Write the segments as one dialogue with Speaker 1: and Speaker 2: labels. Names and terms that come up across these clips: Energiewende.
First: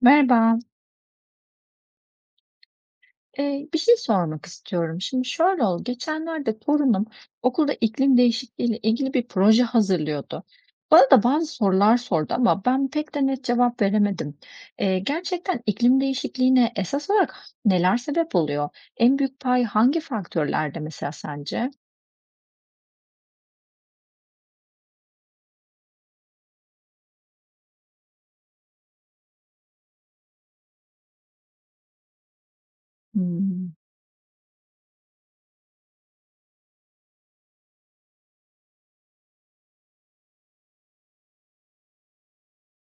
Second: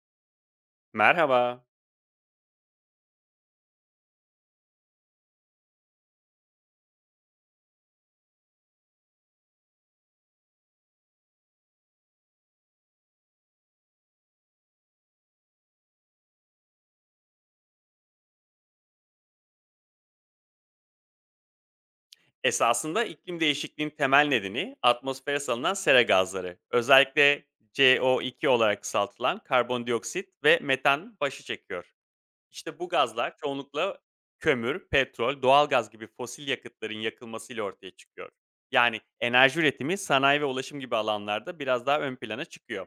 Speaker 1: Merhaba.
Speaker 2: Merhaba.
Speaker 1: Bir şey sormak istiyorum. Şimdi şöyle oldu. Geçenlerde torunum okulda iklim değişikliği ile ilgili bir proje hazırlıyordu. Bana da bazı sorular sordu ama ben pek de net cevap veremedim. Gerçekten iklim değişikliğine esas olarak neler sebep oluyor? En büyük pay hangi faktörlerde mesela sence?
Speaker 2: Esasında iklim değişikliğinin temel nedeni atmosfere salınan sera gazları. Özellikle CO2 olarak kısaltılan karbondioksit ve metan başı çekiyor. İşte bu gazlar
Speaker 1: Hmm.
Speaker 2: çoğunlukla kömür, petrol, doğal gaz gibi fosil yakıtların yakılmasıyla ortaya çıkıyor. Yani enerji üretimi, sanayi ve ulaşım gibi alanlarda biraz daha ön plana çıkıyor.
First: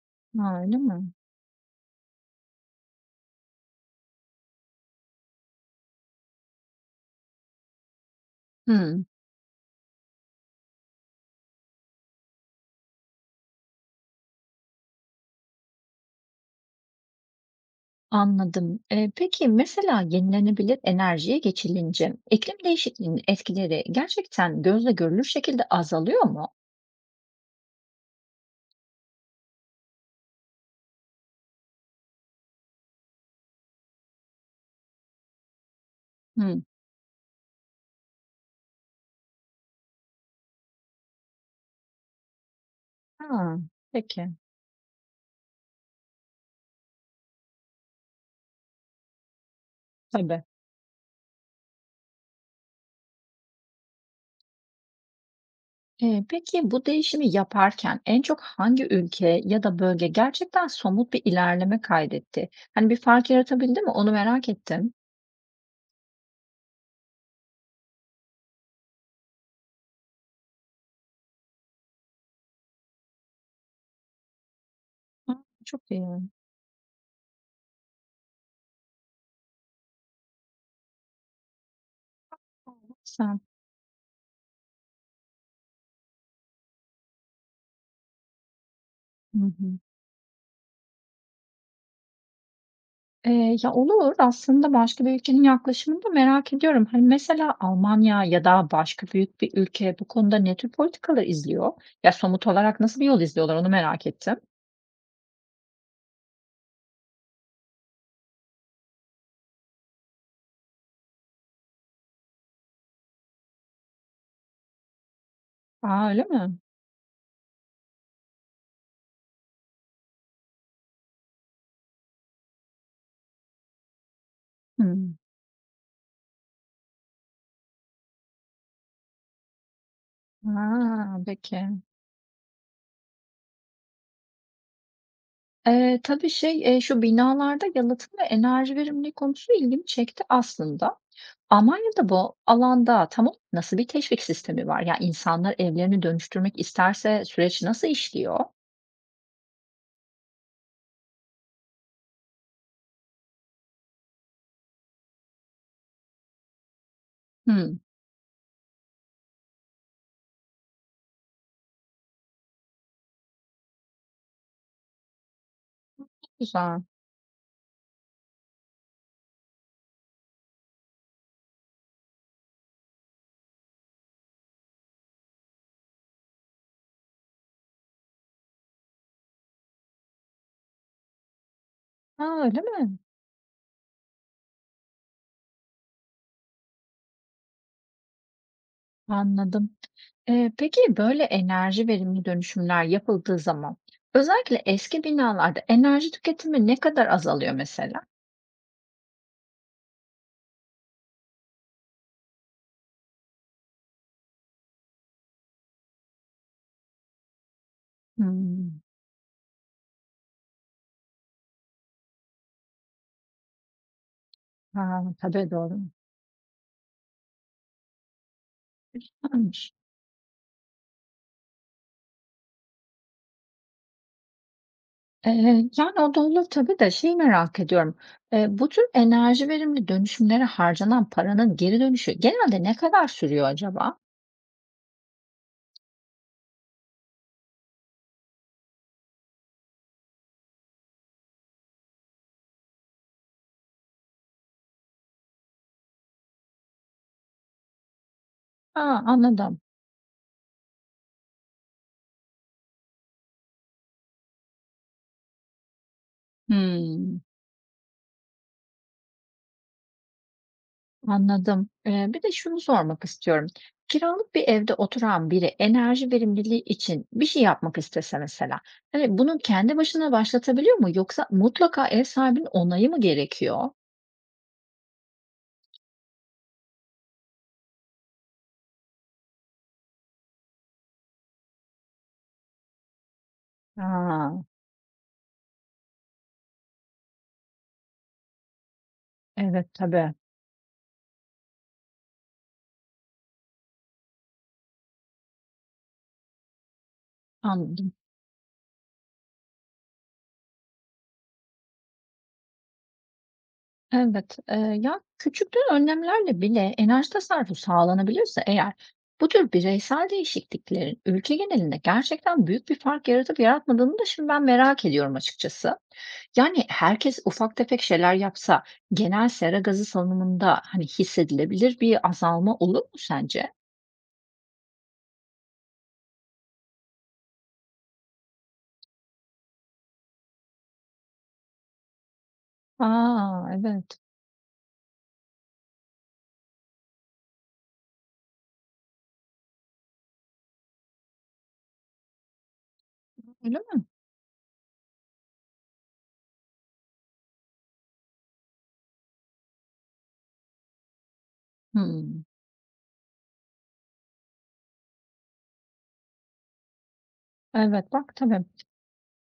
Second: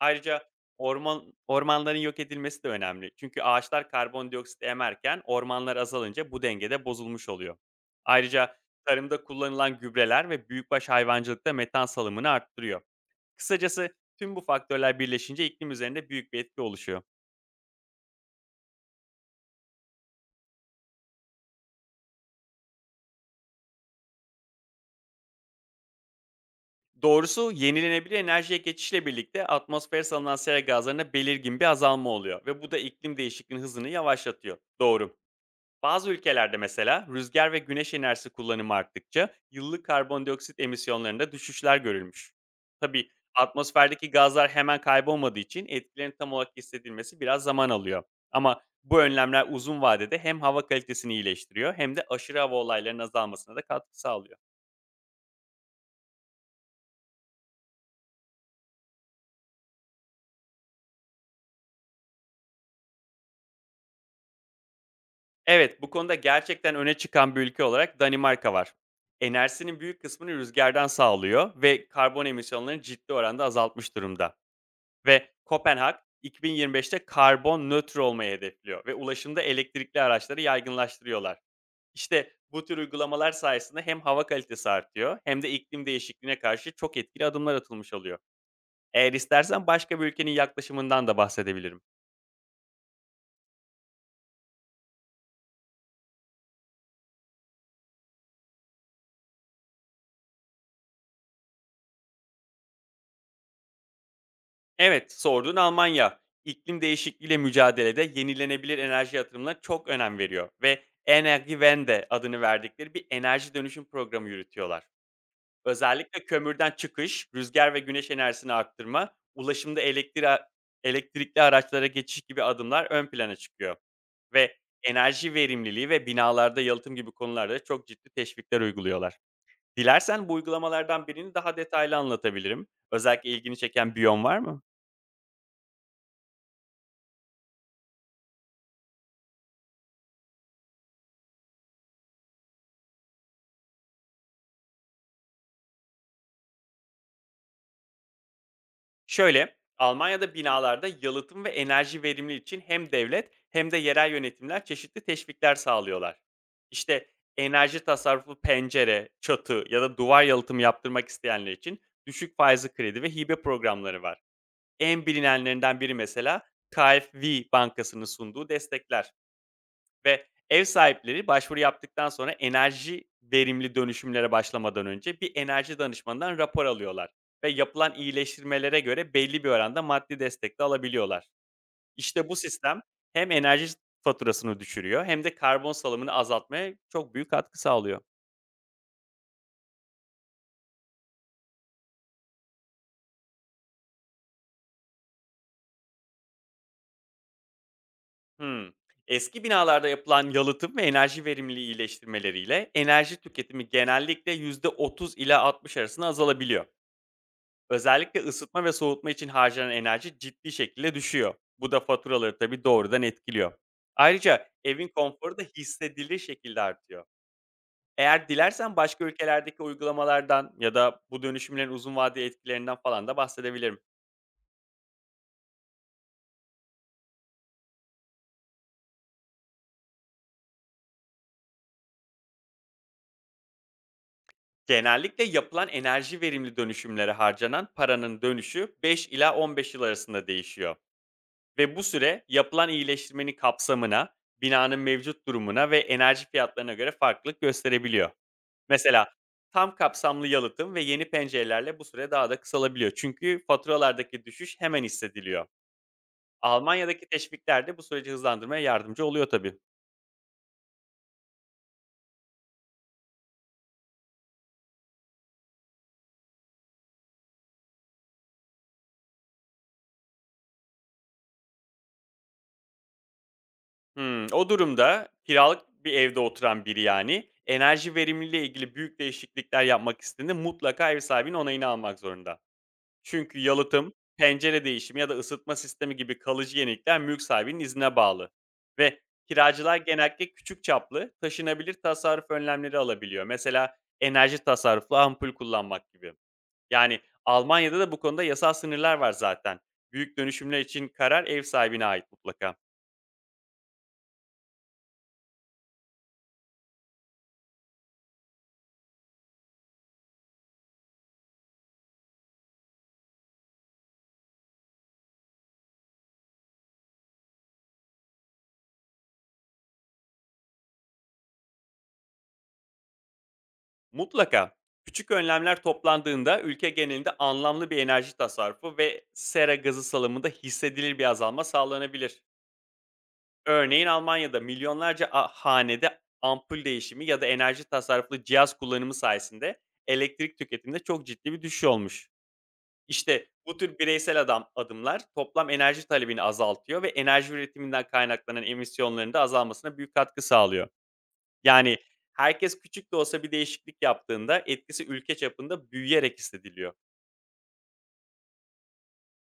Speaker 2: Ayrıca
Speaker 1: Ha, öyle mi?
Speaker 2: ormanların yok edilmesi de önemli. Çünkü ağaçlar karbondioksit emerken ormanlar azalınca bu dengede bozulmuş oluyor. Ayrıca
Speaker 1: Hmm.
Speaker 2: tarımda kullanılan gübreler ve büyükbaş hayvancılıkta metan salımını arttırıyor. Kısacası tüm bu faktörler birleşince iklim üzerinde büyük bir etki oluşuyor.
Speaker 1: Anladım. Peki mesela yenilenebilir enerjiye geçilince iklim değişikliğinin etkileri gerçekten gözle görülür şekilde azalıyor mu?
Speaker 2: Doğrusu yenilenebilir enerjiye geçişle birlikte atmosfere salınan sera gazlarına belirgin bir azalma oluyor ve bu da iklim değişikliğinin hızını yavaşlatıyor. Doğru. Bazı ülkelerde
Speaker 1: Hmm.
Speaker 2: mesela rüzgar ve güneş enerjisi kullanımı arttıkça yıllık karbondioksit emisyonlarında düşüşler görülmüş. Tabii
Speaker 1: Ha,
Speaker 2: atmosferdeki
Speaker 1: peki.
Speaker 2: gazlar hemen kaybolmadığı için etkilerin tam olarak hissedilmesi biraz zaman alıyor. Ama bu önlemler uzun vadede hem
Speaker 1: Tabii.
Speaker 2: hava kalitesini iyileştiriyor hem de aşırı hava olaylarının azalmasına da katkı sağlıyor.
Speaker 1: Peki bu değişimi yaparken en çok hangi ülke ya da bölge gerçekten somut bir ilerleme kaydetti? Hani bir fark yaratabildi mi? Onu merak ettim.
Speaker 2: Evet, bu konuda gerçekten öne çıkan bir ülke olarak Danimarka var. Enerjisinin büyük kısmını rüzgardan sağlıyor ve karbon emisyonlarını ciddi oranda azaltmış durumda. Ve
Speaker 1: Ha, çok
Speaker 2: Kopenhag
Speaker 1: iyi.
Speaker 2: 2025'te karbon nötr olmayı hedefliyor ve ulaşımda elektrikli araçları yaygınlaştırıyorlar. İşte bu tür uygulamalar
Speaker 1: Sen.
Speaker 2: sayesinde hem hava kalitesi artıyor hem de iklim değişikliğine karşı çok etkili adımlar atılmış oluyor. Eğer
Speaker 1: Hı
Speaker 2: istersen
Speaker 1: hı.
Speaker 2: başka bir ülkenin yaklaşımından da bahsedebilirim.
Speaker 1: Ya, olur. Aslında başka bir ülkenin yaklaşımını da merak ediyorum. Hani, mesela Almanya ya da başka büyük bir ülke bu konuda ne tür politikalar izliyor? Ya, somut olarak nasıl bir yol izliyorlar onu merak ettim.
Speaker 2: Evet, sorduğun Almanya iklim değişikliğiyle mücadelede yenilenebilir enerji yatırımına çok önem veriyor ve Energiewende adını verdikleri bir enerji dönüşüm programı yürütüyorlar.
Speaker 1: A,
Speaker 2: Özellikle
Speaker 1: öyle mi?
Speaker 2: kömürden çıkış, rüzgar ve güneş enerjisini arttırma, ulaşımda elektrikli araçlara geçiş gibi adımlar ön plana çıkıyor. Ve
Speaker 1: Hımm.
Speaker 2: enerji verimliliği ve binalarda yalıtım gibi konularda çok ciddi teşvikler uyguluyorlar. Dilersen bu uygulamalardan
Speaker 1: Ha,
Speaker 2: birini daha
Speaker 1: peki.
Speaker 2: detaylı anlatabilirim. Özellikle ilgini çeken bir yön var mı?
Speaker 1: Tabii, şu binalarda yalıtım ve enerji verimliliği konusu ilgimi çekti aslında. Almanya'da bu alanda tam olarak nasıl bir teşvik sistemi var? Ya, insanlar evlerini dönüştürmek isterse süreç nasıl işliyor?
Speaker 2: Şöyle, Almanya'da binalarda yalıtım ve enerji verimliliği için hem devlet hem de yerel yönetimler çeşitli teşvikler sağlıyorlar. İşte
Speaker 1: Hımm,
Speaker 2: enerji tasarruflu pencere, çatı ya da duvar yalıtımı yaptırmak isteyenler için düşük faizli kredi ve hibe programları var. En bilinenlerinden biri mesela
Speaker 1: güzel.
Speaker 2: KfW Bankası'nın sunduğu destekler. Ve ev sahipleri başvuru yaptıktan sonra enerji verimli dönüşümlere başlamadan önce bir enerji danışmanından rapor alıyorlar ve yapılan iyileştirmelere göre belli bir oranda maddi destek de alabiliyorlar.
Speaker 1: A,
Speaker 2: İşte bu
Speaker 1: öyle
Speaker 2: sistem
Speaker 1: mi?
Speaker 2: hem enerji faturasını düşürüyor hem de karbon salımını azaltmaya çok büyük katkı sağlıyor.
Speaker 1: Anladım. Peki böyle enerji verimli dönüşümler yapıldığı zaman özellikle eski binalarda enerji tüketimi ne kadar azalıyor mesela?
Speaker 2: Hmm. Eski binalarda yapılan yalıtım ve enerji verimliliği iyileştirmeleriyle enerji tüketimi genellikle yüzde 30 ila 60 arasında azalabiliyor. Özellikle ısıtma ve
Speaker 1: Hımm.
Speaker 2: soğutma için harcanan enerji ciddi şekilde düşüyor. Bu da faturaları tabii doğrudan etkiliyor. Ayrıca evin
Speaker 1: Ha,
Speaker 2: konforu da
Speaker 1: tabii doğru.
Speaker 2: hissedilir şekilde artıyor. Eğer dilersen başka ülkelerdeki
Speaker 1: Varmış.
Speaker 2: uygulamalardan ya da bu dönüşümlerin uzun vadeli etkilerinden falan da bahsedebilirim.
Speaker 1: Yani o da olur tabii de şeyi merak ediyorum. Bu tür enerji verimli dönüşümlere harcanan paranın geri dönüşü genelde ne kadar sürüyor acaba?
Speaker 2: Genellikle yapılan enerji verimli dönüşümlere harcanan paranın dönüşü 5 ila 15 yıl arasında değişiyor. Ve bu süre yapılan iyileştirmenin kapsamına, binanın mevcut durumuna ve enerji fiyatlarına göre farklılık gösterebiliyor.
Speaker 1: Ha,
Speaker 2: Mesela
Speaker 1: anladım.
Speaker 2: tam kapsamlı yalıtım ve yeni pencerelerle bu süre daha da kısalabiliyor. Çünkü faturalardaki düşüş hemen hissediliyor. Almanya'daki
Speaker 1: Hımm.
Speaker 2: teşvikler de bu süreci hızlandırmaya yardımcı oluyor tabii.
Speaker 1: Anladım. Bir de şunu sormak istiyorum. Kiralık bir evde oturan biri enerji verimliliği için bir şey yapmak istese mesela, hani bunu kendi başına başlatabiliyor mu yoksa mutlaka ev sahibinin onayı mı gerekiyor?
Speaker 2: O durumda kiralık bir evde oturan biri, yani enerji verimliliğiyle ilgili büyük değişiklikler yapmak istediğinde, mutlaka ev sahibinin onayını almak zorunda. Çünkü yalıtım,
Speaker 1: Aa,
Speaker 2: pencere değişimi ya da ısıtma sistemi gibi kalıcı yenilikler mülk sahibinin iznine bağlı. Ve
Speaker 1: evet
Speaker 2: kiracılar
Speaker 1: tabii.
Speaker 2: genellikle küçük çaplı, taşınabilir tasarruf önlemleri alabiliyor. Mesela enerji tasarruflu ampul kullanmak gibi. Yani Almanya'da da
Speaker 1: Anladım.
Speaker 2: bu konuda yasal sınırlar var zaten. Büyük dönüşümler için karar ev sahibine ait mutlaka.
Speaker 1: Evet. Ya küçükten önlemlerle bile enerji tasarrufu sağlanabiliyorsa eğer bu tür bireysel değişikliklerin ülke genelinde gerçekten büyük bir fark yaratıp yaratmadığını da şimdi ben merak ediyorum açıkçası. Yani, herkes ufak tefek şeyler yapsa genel sera gazı salınımında, hani, hissedilebilir bir azalma olur mu sence?
Speaker 2: Mutlaka küçük önlemler toplandığında ülke genelinde anlamlı bir enerji tasarrufu ve sera gazı salımında hissedilir bir azalma sağlanabilir.
Speaker 1: A!
Speaker 2: Örneğin
Speaker 1: Evet.
Speaker 2: Almanya'da milyonlarca hanede ampul değişimi ya da enerji tasarruflu cihaz kullanımı sayesinde elektrik tüketiminde çok ciddi bir düşüş olmuş. İşte bu
Speaker 1: Öyle
Speaker 2: tür
Speaker 1: mi?
Speaker 2: bireysel adımlar toplam enerji talebini azaltıyor ve enerji üretiminden kaynaklanan emisyonların da azalmasına büyük katkı sağlıyor. Yani
Speaker 1: Hımm.
Speaker 2: herkes küçük de olsa bir değişiklik yaptığında etkisi ülke çapında büyüyerek hissediliyor.
Speaker 1: Evet, bak tabii.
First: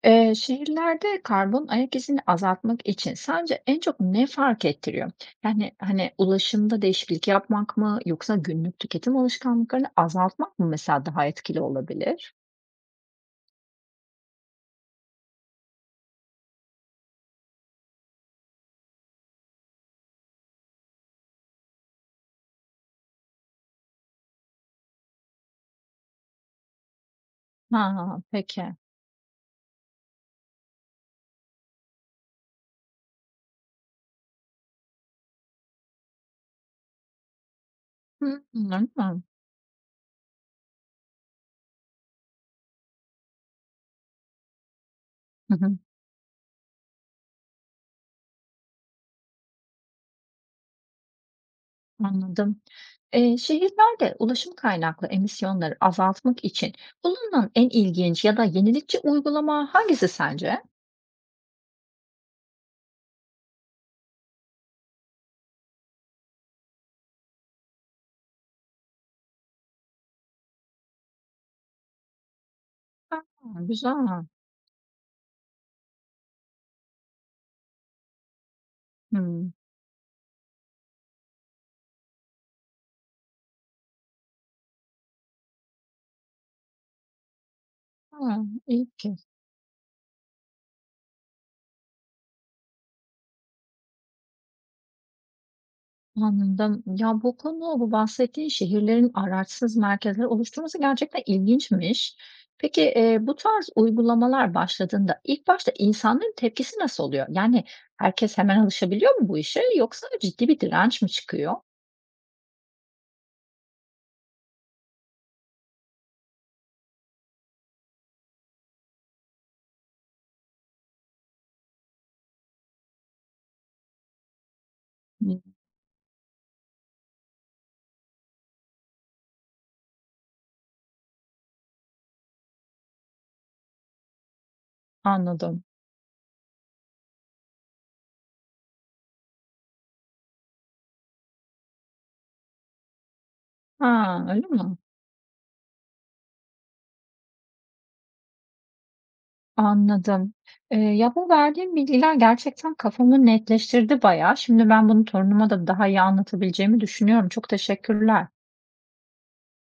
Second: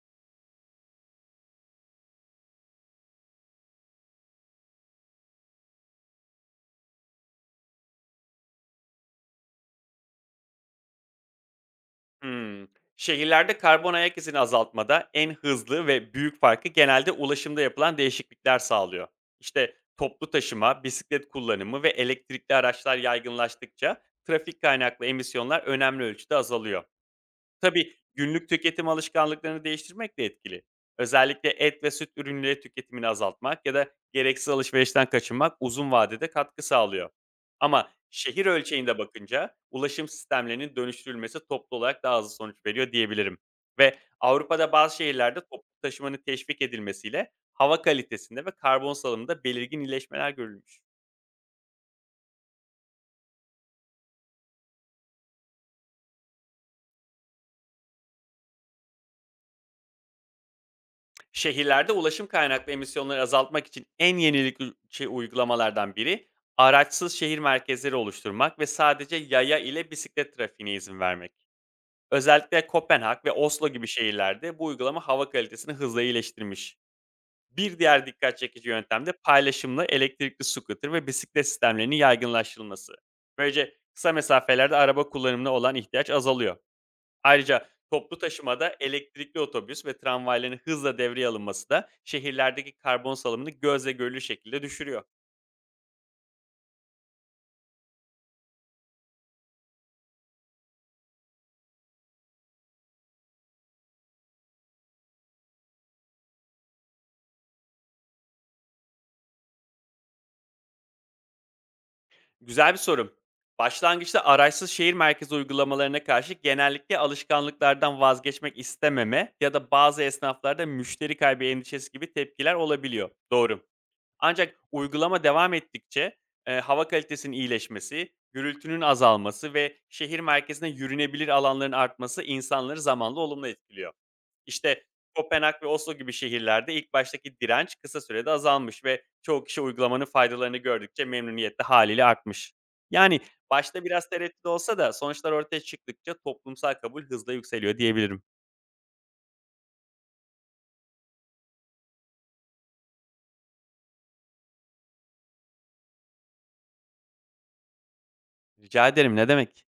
Speaker 1: Şehirlerde karbon ayak izini azaltmak için sence en çok ne fark ettiriyor? Yani, hani, ulaşımda değişiklik yapmak mı yoksa günlük tüketim alışkanlıklarını azaltmak mı mesela daha etkili olabilir?
Speaker 2: Hımm. Şehirlerde karbon ayak izini azaltmada en hızlı ve büyük farkı genelde ulaşımda yapılan değişiklikler sağlıyor. İşte, toplu taşıma, bisiklet kullanımı ve elektrikli araçlar yaygınlaştıkça trafik kaynaklı emisyonlar önemli ölçüde azalıyor. Tabii,
Speaker 1: Ha,
Speaker 2: günlük
Speaker 1: peki.
Speaker 2: tüketim alışkanlıklarını değiştirmek de etkili. Özellikle et ve süt ürünleri tüketimini azaltmak ya da gereksiz alışverişten kaçınmak uzun vadede katkı sağlıyor. Ama şehir
Speaker 1: Hımm, öyle.
Speaker 2: ölçeğinde bakınca ulaşım sistemlerinin dönüştürülmesi toplu olarak daha hızlı sonuç veriyor diyebilirim. Ve Avrupa'da bazı şehirlerde
Speaker 1: Hı
Speaker 2: toplu
Speaker 1: hı.
Speaker 2: taşımanın teşvik edilmesiyle hava kalitesinde ve karbon salımında belirgin iyileşmeler görülmüş.
Speaker 1: Anladım. Şehirlerde ulaşım kaynaklı emisyonları azaltmak için bulunan en ilginç ya da yenilikçi uygulama hangisi sence?
Speaker 2: Şehirlerde ulaşım kaynaklı emisyonları azaltmak için en yenilikçi uygulamalardan biri, araçsız şehir merkezleri oluşturmak ve sadece yaya ile bisiklet trafiğine izin vermek. Özellikle
Speaker 1: Ha,
Speaker 2: Kopenhag ve Oslo gibi
Speaker 1: güzel.
Speaker 2: şehirlerde bu uygulama hava kalitesini hızla iyileştirmiş. Bir diğer dikkat çekici yöntem de
Speaker 1: Hmm.
Speaker 2: paylaşımlı elektrikli scooter ve bisiklet sistemlerinin yaygınlaştırılması. Böylece kısa mesafelerde araba kullanımına olan ihtiyaç azalıyor. Ayrıca toplu
Speaker 1: Ha,
Speaker 2: taşımada
Speaker 1: iyi ki.
Speaker 2: elektrikli otobüs ve tramvayların hızla devreye alınması da şehirlerdeki karbon salımını gözle görülür şekilde düşürüyor.
Speaker 1: Anladım. Ya bu konu, bu bahsettiğin şehirlerin araçsız merkezler oluşturması gerçekten ilginçmiş. Peki bu tarz uygulamalar başladığında ilk başta insanların tepkisi nasıl oluyor? Yani herkes hemen alışabiliyor mu bu işe yoksa ciddi bir direnç mi çıkıyor?
Speaker 2: Güzel bir sorum. Başlangıçta araçsız şehir merkezi uygulamalarına karşı genellikle alışkanlıklardan vazgeçmek istememe ya da bazı esnaflarda müşteri kaybı endişesi gibi tepkiler olabiliyor. Doğru. Ancak uygulama
Speaker 1: Hmm.
Speaker 2: devam ettikçe, hava kalitesinin iyileşmesi, gürültünün azalması ve şehir merkezine yürünebilir alanların artması insanları zamanla olumlu etkiliyor. İşte Kopenhag
Speaker 1: Anladım.
Speaker 2: ve Oslo gibi şehirlerde ilk baştaki direnç kısa sürede azalmış ve çoğu kişi uygulamanın faydalarını gördükçe memnuniyette de artmış. Yani başta biraz
Speaker 1: Ha,
Speaker 2: tereddüt
Speaker 1: öyle
Speaker 2: olsa
Speaker 1: mi?
Speaker 2: da sonuçlar ortaya çıktıkça toplumsal kabul hızla yükseliyor diyebilirim.
Speaker 1: Anladım. Ya, bu verdiğim bilgiler gerçekten kafamı netleştirdi bayağı. Şimdi ben bunu torunuma da daha iyi anlatabileceğimi düşünüyorum. Çok teşekkürler.
Speaker 2: Rica ederim, ne demek.